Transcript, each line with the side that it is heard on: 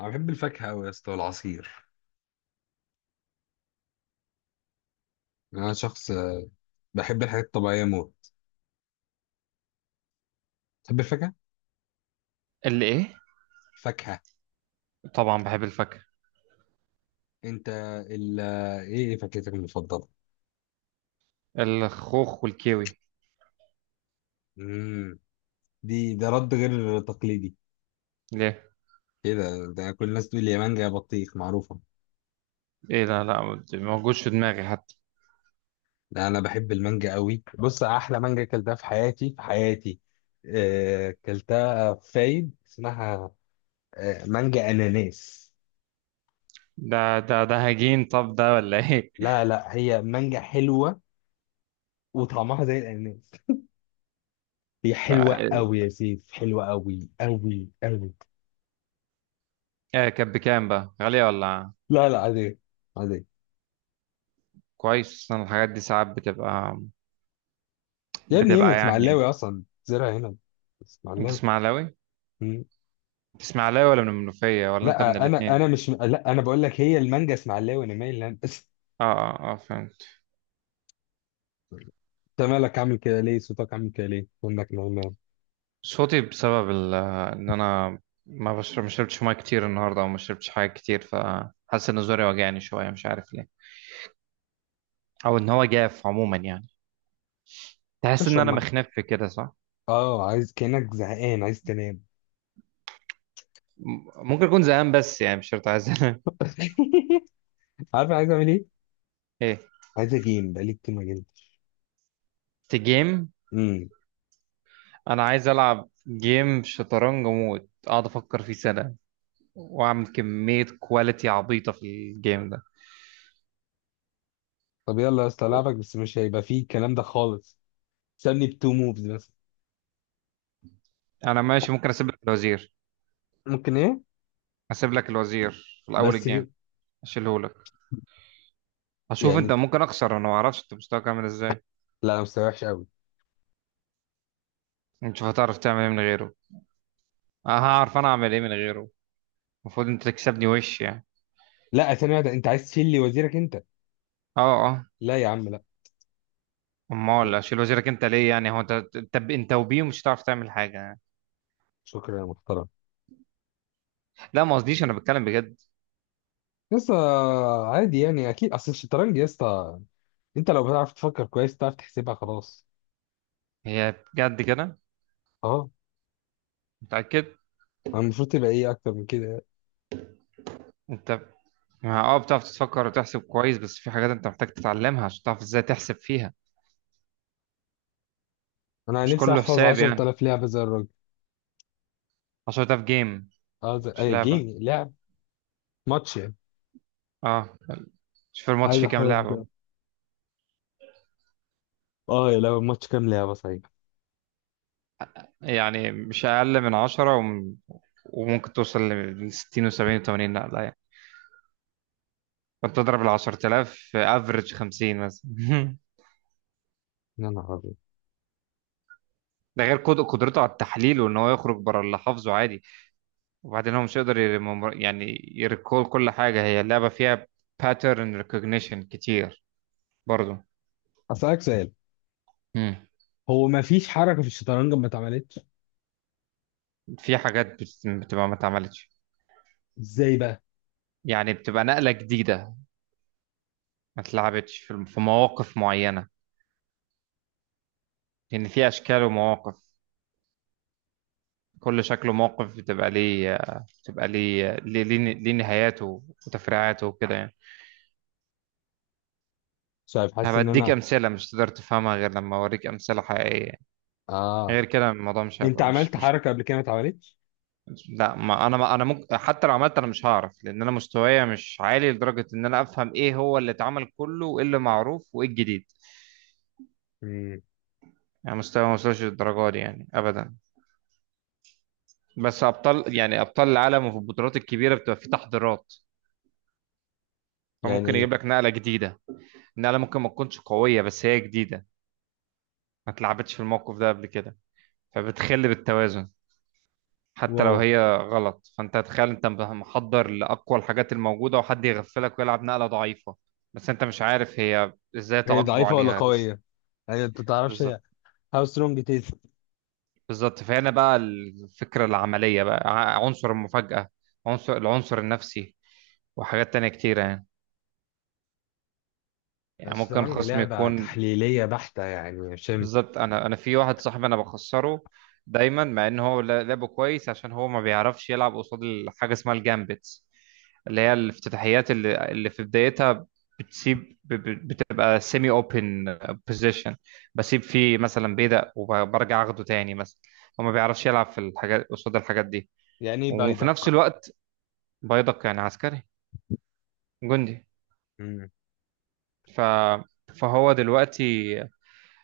left: انا بحب الفاكهه قوي يا اسطى والعصير. انا شخص بحب الحاجات الطبيعيه موت. تحب الفاكهه؟
right: الايه؟
left: فاكهه.
right: طبعا بحب الفاكهة.
left: انت ال ايه ايه فاكهتك المفضله؟
right: الخوخ والكيوي.
left: امم ده رد غير تقليدي.
right: ليه؟
left: كده، ده كل الناس تقول لي يا مانجا يا بطيخ معروفه.
right: ايه ده، لا ما موجودش في دماغي حتى.
left: لا انا بحب المانجا قوي. بص، احلى مانجا اكلتها في حياتي، اكلتها في فايد، اسمها مانجا اناناس.
right: ده هجين طب، ده ولا ايه؟
left: لا لا، هي مانجا حلوه وطعمها زي الاناناس. هي
right: لا،
left: حلوة
right: ايه.
left: أوي يا سيف، حلوة أوي أوي أوي.
right: إيه، كانت بكام بقى؟ غالية ولا؟
left: لا لا، عادية، عادية.
right: كويس. أنا الحاجات دي ساعات بتبقى
left: يا ابني هنا
right: يعني.
left: اسماعيلاوي أصلا، زرع هنا
right: انت
left: اسماعيلاوي.
right: اسماعيلاوي
left: مم.
right: انت اسماعيلاوي ولا من المنوفية ولا انت من
left: لا، أنا
right: الاتنين؟
left: أنا مش لا أنا بقول لك هي المانجا اسماعيلاوي أنا مايل لها. بس.
right: اه فهمت.
left: أنت مالك عامل كده ليه؟ صوتك عامل كده ليه؟ إنك نايمان؟
right: صوتي بسبب ان انا ما شربتش ميه كتير النهارده، وما شربتش حاجه كتير، فحاسس ان زوري وجعني شويه، مش عارف ليه. او ان هو جاف عموما يعني. تحس ان
left: اشرب
right: انا
left: ميه.
right: مخنف كده صح؟
left: أه، عايز كأنك زهقان عايز تنام.
right: ممكن اكون زهقان، بس يعني مش شرط عايز انام.
left: عارف أنا عايز أعمل إيه؟
right: ايه؟
left: عايز أجيم، بقالي كتير ما جيمتش.
right: في جيم؟
left: امم
right: انا عايز العب جيم شطرنج موت، اقعد افكر فيه سنه، واعمل كميه كواليتي عبيطه في الجيم ده.
left: طب يلا يا اسطى
right: كو-
left: ألعبك، بس مش هيبقى فيه الكلام ده خالص. سابني بتو موفز بس.
right: انا ماشي، ممكن اسيب لك الوزير.
left: ممكن إيه؟
right: اسيب لك الوزير في الاول
left: بس
right: الجيم، اشيله لك، اشوف انت
left: يعني.
right: ممكن اخسر، انا ما اعرفش انت مستواك عامل ازاي.
left: لا انا مستواي وحش قوي.
right: نشوف هتعرف تعمل ايه من غيره. أه، هعرف انا اعمل ايه من غيره؟ المفروض انت تكسبني وش يعني.
left: لا، ثانية واحدة، انت عايز تشيل لي وزيرك انت؟
right: اه اه.
left: لا يا عم لا.
right: امال
left: لا،
right: اشيل وزيرك انت ليه؟ يعني هو انت انت وبيه مش هتعرف تعمل حاجه يعني.
left: شكرا يا محترم.
right: لا، ما قصديش، انا بتكلم بجد.
left: لسه. عادي يعني، اكيد. اصل الشطرنج يا اسطى، انت لو بتعرف تفكر كويس تعرف تحسبها خلاص.
right: هي بجد كده؟
left: اه.
right: متاكد؟
left: انا المفروض تبقى ايه اكتر من كده يعني.
right: انت اه بتعرف تفكر وتحسب كويس، بس في حاجات انت محتاج تتعلمها عشان تعرف ازاي تحسب فيها.
left: انا
right: مش
left: نفسي
right: كله
left: احفظ
right: حساب يعني.
left: 10,000 لعبة زي الراجل.
right: عشان ده في جيم،
left: عايز
right: مش
left: اي
right: لعبه.
left: جيم لعب. ماتش يعني.
right: اه. مش في الماتش
left: عايز
right: في كام
left: احفظ.
right: لعبه؟
left: اه يا لعبة، ماتش كام لعبة صحيح.
right: يعني مش اقل من 10 وممكن توصل ل 60 و70 و80، لا لا يعني. فانت تضرب ال 10000 افريج 50 مثلا.
left: يا نهار ابيض.
right: ده غير قدرته على التحليل، وان هو يخرج بره اللي حافظه عادي. وبعدين هو مش هيقدر يعني يريكول كل حاجه هي اللعبه فيها. باترن ريكوجنيشن كتير برضو.
left: اسالك سؤال.
right: مم.
left: هو ما فيش حركة في الشطرنج ما اتعملتش؟
right: في حاجات بتبقى ما اتعملتش.
left: ازاي بقى؟
right: يعني بتبقى نقله جديده، ما اتلعبتش في في مواقف معينه. لان في اشكال ومواقف، كل شكل وموقف بتبقى ليه، ليه نهاياته وتفريعاته وكده يعني.
left: مش عارف، حاسس ان
right: هبديك
left: انا.
right: امثله، مش تقدر تفهمها غير لما اوريك امثله حقيقيه،
left: اه،
right: غير كده الموضوع مش
left: انت
right: هيبقى مش
left: عملت
right: مش
left: حركة قبل كده ما اتعملتش؟
right: لا، ما انا ممكن حتى لو عملت انا مش هعرف، لان انا مستوايا مش عالي لدرجه ان انا افهم ايه هو اللي اتعمل كله وايه اللي معروف وايه الجديد.
left: مم.
right: يعني مستوى ما وصلش للدرجه دي يعني ابدا. بس ابطال، يعني ابطال العالم وفي البطولات الكبيره، بتبقى في تحضيرات، فممكن
left: يعني.
right: يجيب لك نقله جديده. نقله ممكن ما تكونش قويه، بس هي جديده، ما اتلعبتش في الموقف ده قبل كده، فبتخل بالتوازن. حتى لو
left: واو.
right: هي غلط، فانت تخيل انت محضر لاقوى الحاجات الموجوده وحد يغفلك ويلعب نقله ضعيفه. بس انت مش عارف هي ازاي
left: هي
right: تعاقبه
left: ضعيفة ولا
right: عليها لسه.
left: قوية؟ يعني انت تعرفش هي.
right: بالظبط.
left: هاو سترونج تيز؟
right: بالظبط، فهنا بقى الفكره العمليه بقى، عنصر المفاجاه، العنصر النفسي، وحاجات تانية كتيرة يعني. يعني ممكن
left: الشطرنج
right: خصم
left: لعبة
right: يكون.
left: تحليلية بحتة يعني يا شم؟
right: بالظبط، انا في واحد صاحبي انا بخسره دايما، مع ان هو لعبه كويس، عشان هو ما بيعرفش يلعب قصاد حاجه اسمها الجامبتس، اللي هي الافتتاحيات اللي في بدايتها بتسيب بتبقى سيمي اوبن بوزيشن. بسيب فيه مثلا بيدق وبرجع اخده تاني مثلا. هو ما بيعرفش يلعب في الحاجات قصاد الحاجات دي.
left: يعني ايه
right: وفي
left: بيضك؟
right: نفس الوقت، بيدق يعني عسكري، جندي.
left: مم.
right: ف فهو دلوقتي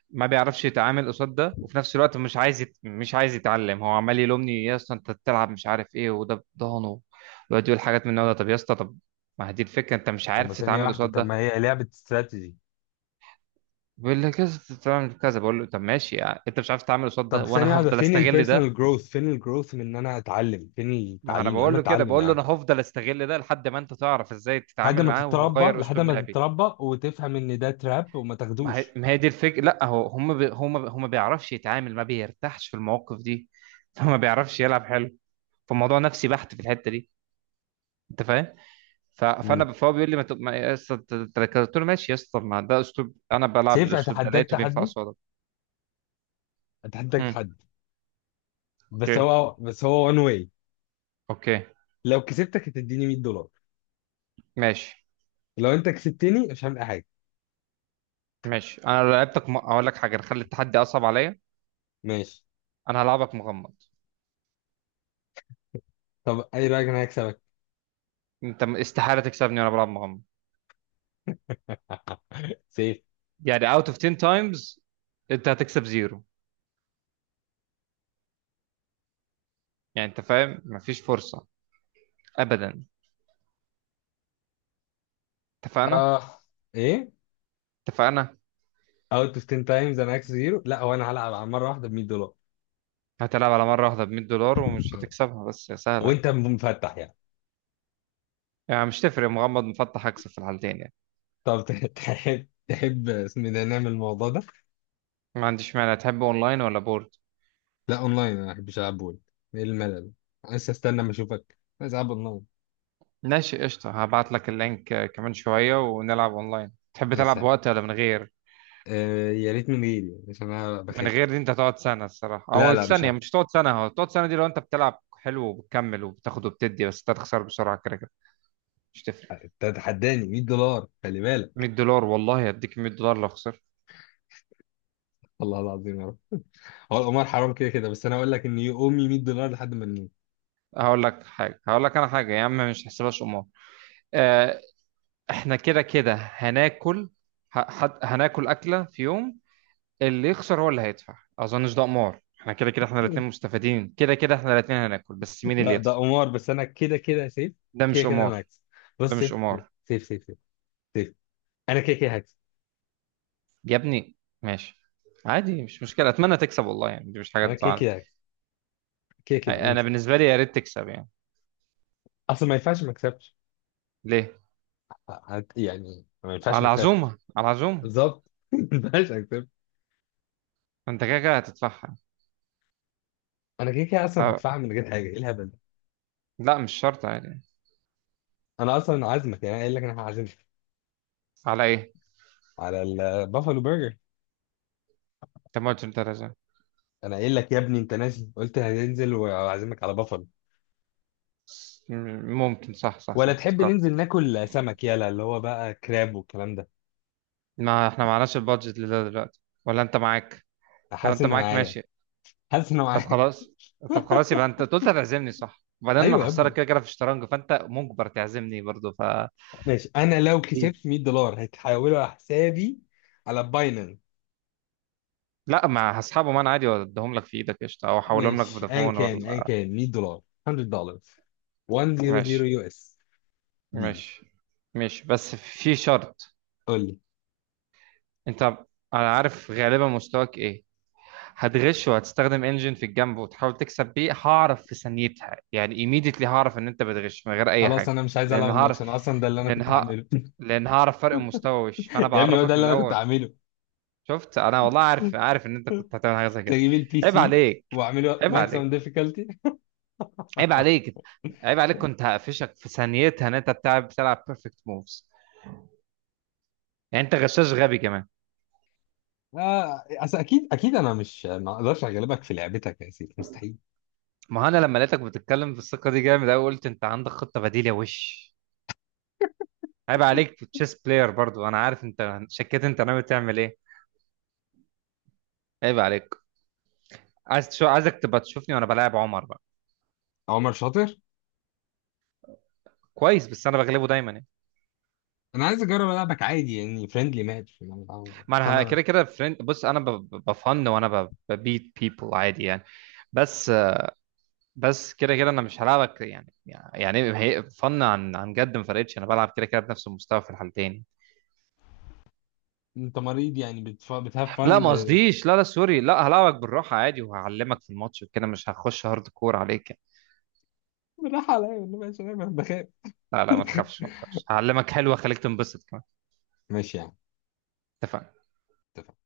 right: ما بيعرفش يتعامل قصاد ده، وفي نفس الوقت مش مش عايز يتعلم. هو عمال يلومني، يا اسطى انت بتلعب مش عارف ايه وده بضهنه، ويقعد يقول حاجات من النوع ده. طب يا اسطى طب، ما هي دي الفكره، انت مش
left: طب، ما
right: عارف
left: ثانية
right: تتعامل
left: واحدة،
right: قصاد
left: طب
right: ده.
left: ما هي لعبة استراتيجي.
right: بيقول لي كذا تتعامل كذا، بقول له طب ماشي يعني، انت مش عارف تتعامل قصاد ده
left: طب ثانية
right: وانا
left: واحدة،
right: هفضل
left: فين
right: استغل ده.
left: البيرسونال جروث؟ فين الجروث من ان انا اتعلم؟ فين
right: ما انا
left: التعليم يا عم؟
right: بقول له كده،
left: اتعلم يا
right: بقول له
left: عم.
right: انا هفضل استغل ده لحد ما انت تعرف ازاي
left: لحد
right: تتعامل
left: ما
right: معاه،
left: تتربى،
right: وهغير
left: لحد
right: اسلوب
left: ما
right: لعبي.
left: تتربى وتفهم ان ده تراب وما تاخدوش.
right: ما هي دي الفكره. لا هو هم ما بيعرفش يتعامل، ما بيرتاحش في المواقف دي، فما بيعرفش يلعب حلو. فالموضوع نفسي بحت في الحته دي. انت فاهم؟ ف-
left: مم.
right: فانا فهو بيقول لي ما تبقى يا اسطى قلت له ماشي يا اسطى، ما ده اسلوب، انا بلعب
left: سيف،
right: بالاسلوب ده
left: اتحداك
right: لقيته بينفع
left: تحدي،
right: قصادك.
left: اتحداك
right: امم.
left: تحدي. بس
right: اوكي.
left: هو بس هو وان واي.
right: اوكي.
left: لو كسبتك هتديني 100 دولار،
right: ماشي.
left: لو انت كسبتني مش هعمل اي حاجه.
right: ماشي، انا لو لعبتك اقول لك حاجه، نخلي التحدي اصعب عليا،
left: ماشي.
right: انا هلعبك مغمض.
left: طب اي رايك، انا هكسبك
right: انت استحاله تكسبني وانا بلعب مغمض.
left: سيف.
right: يعني اوت اوف 10 تايمز انت هتكسب زيرو. يعني انت فاهم، مفيش فرصه ابدا. اتفقنا.
left: اه. ايه؟
right: اتفقنا.
left: اوت اوف 10 تايمز انا هكسب زيرو؟ لا هو انا هلعب على مره واحده ب 100 دولار.
right: هتلعب على مره واحده ب $100، ومش هتكسبها بس يا سهله.
left: وانت مفتح يعني؟
right: يعني مش تفرق مغمض مفتح، هكسب في الحالتين يعني.
left: طب تحب، تحب اسم ده، نعمل الموضوع ده.
right: ما عنديش مانع، تحب اونلاين ولا بورد؟
left: لا اونلاين، انا ما بحبش العب بول. ايه الملل ده؟ أنا لسه استنى ما اشوفك، عايز العب اونلاين.
right: ماشي قشطة، هبعت لك اللينك. آه، كمان شوية ونلعب اونلاين. تحب
left: يا
right: تلعب
left: سهل.
right: بوقت ولا من غير؟
left: آه يا ريت من غيري عشان انا
right: من
left: بخاف.
right: غير دي انت هتقعد سنة الصراحة،
left: لا
right: او
left: لا، مش
right: الثانية
left: هعمل.
right: مش هتقعد سنة، هو تقعد سنة دي لو انت بتلعب حلو وبتكمل وبتاخد وبتدي، بس انت هتخسر بسرعة كده كده. مش تفرق.
left: انت هتحداني 100 دولار، خلي
right: 100
left: بالك.
right: دولار والله، هديك $100 لو خسرت.
left: الله العظيم يا رب. هو القمار حرام كده كده، بس انا اقول لك ان امي 100 دولار لحد ما نموت.
right: هقول لك حاجة، هقول لك انا حاجة يا عم، مش هحسبهاش قمار. آه، احنا كده كده هناكل، هناكل أكلة في يوم، اللي يخسر هو اللي هيدفع. اظنش ده قمار، احنا كده كده احنا الاثنين مستفيدين، كده كده احنا الاثنين هناكل، بس مين اللي
left: لا ده
right: يدفع.
left: قمار. بس انا كده كده سيف،
right: ده
left: كده
right: مش
left: كده
right: قمار.
left: انا هكسب.
right: ده
left: بص
right: مش
left: سيف،
right: قمار.
left: سيف سيف، سيف سيف، انا كده كده هكسب.
right: يا ابني ماشي، عادي مش مشكلة، اتمنى تكسب والله يعني، دي مش حاجة
left: انا كده
right: تزعل.
left: كده هكسب، كده كده انت.
right: انا بالنسبة لي يا ريت تكسب يعني.
left: اصلا ما ينفعش ما اكسبش.
right: ليه؟
left: يعني ما ينفعش ما
right: على
left: اكسبش.
right: عزومة. على عزومة.
left: بالظبط. ما ينفعش اكسب.
right: انت كده كده هتدفعها.
left: انا كده كده اصلا
right: أه،
left: هدفع من غير حاجه، ايه الهبل ده؟
right: لا مش شرط، عادي.
left: انا اصلا عازمك، يعني انا قايل لك انا هعزمك
right: على ايه؟
left: على البافالو برجر.
right: طب ما قلت انت لازم.
left: انا قايل لك يا ابني، انت نازل قلت هننزل وهعزمك على بافالو.
right: ممكن، صح صح
left: ولا
right: صح،
left: تحب
right: افتكرت.
left: ننزل ناكل سمك، يلا اللي هو بقى كراب والكلام ده.
right: ما احنا معناش البادجت لده دلوقتي، ولا انت معاك؟ لو
left: حاسس
right: انت
left: ان
right: معاك
left: معايا،
right: ماشي.
left: حاسس ان
right: طب
left: معايا.
right: خلاص. طب خلاص، يبقى انت أنت قلت هتعزمني صح، وبعدين انا
left: ايوه يا
right: خسارة
left: ابني.
right: كده كده في الشطرنج، فانت مجبر تعزمني برضو ف.
left: ماشي، انا لو
right: إيه؟
left: كسبت 100 دولار هتحولوا على حسابي على باينانس.
right: لا مع اصحابه، ما انا عادي واديهم لك في ايدك قشطه، او احولهم لك
left: ماشي، ان
right: فودافون
left: كان ان
right: ولا.
left: كان 100 دولار، 100 دولار، 100
right: ماشي.
left: يو اس ديز.
right: ماشي. ماشي، بس في شرط.
left: قول لي.
right: انت، انا عارف غالبا مستواك ايه، هتغش وهتستخدم انجن في الجنب وتحاول تكسب بيه، هعرف في ثانيتها يعني، ايميديتلي هعرف ان انت بتغش من غير اي
left: خلاص
right: حاجه.
left: انا مش عايز العب
right: لان هعرف،
left: الماتش، انا اصلا ده اللي انا
right: لان
left: كنت
right: ه...
left: هعمله.
right: لان هعرف فرق المستوى وش، فانا
left: يا ابني هو ده
right: بعرفك من
left: اللي انا كنت
right: الاول.
left: هعمله.
right: شفت، انا والله عارف، عارف ان انت كنت هتعمل حاجه زي
left: كنت
right: كده.
left: اجيب البي
right: عيب
left: سي
right: عليك.
left: واعمله
right: عيب
left: ماكسيمم
right: عليك.
left: ديفيكالتي.
right: عيب عليك. عيب عليك، كنت هقفشك في ثانيتها ان انت بتلعب بيرفكت موفز. يعني انت غشاش غبي كمان.
left: آه أصل أكيد أكيد أنا مش، ما أقدرش أغلبك في لعبتك يا سيف، مستحيل.
right: ما هو انا لما لقيتك بتتكلم بالثقه دي جامد قوي، قلت انت عندك خطه بديله وش. عيب عليك، في تشيس بلاير برضو، انا عارف انت شكيت انت ناوي تعمل ايه. عيب عليك. عايزك تبقى تشوفني وانا بلاعب عمر بقى.
left: عمر شاطر.
right: كويس، بس انا بغلبه دايما يعني.
left: أنا عايز أجرب ألعبك عادي، يعني فريندلي ماتش.
right: ما
left: أصل
right: انا
left: أنا.
right: كده كده فريند، بص انا بفن، وانا ببيت بيبل عادي يعني. بس. بس كده كده انا مش هلعبك يعني. يعني هي فن عن جد، ما فرقتش، انا بلعب كده كده بنفس المستوى في الحالتين.
left: أنت مريض يعني، بتهاف
right: لا
left: فن
right: ما قصديش، لا لا سوري، لا هلعبك بالراحه عادي، وهعلمك في الماتش وكده، مش هخش هارد كور عليك يعني.
left: بالراحة عليا والله، ماشي، أنا بخاف.
right: لا لا ما تخافش، ما تخافش، هعلمك حلوه، خليك تنبسط كمان.
left: ماشي يعني.
right: اتفقنا.
left: اتفقنا.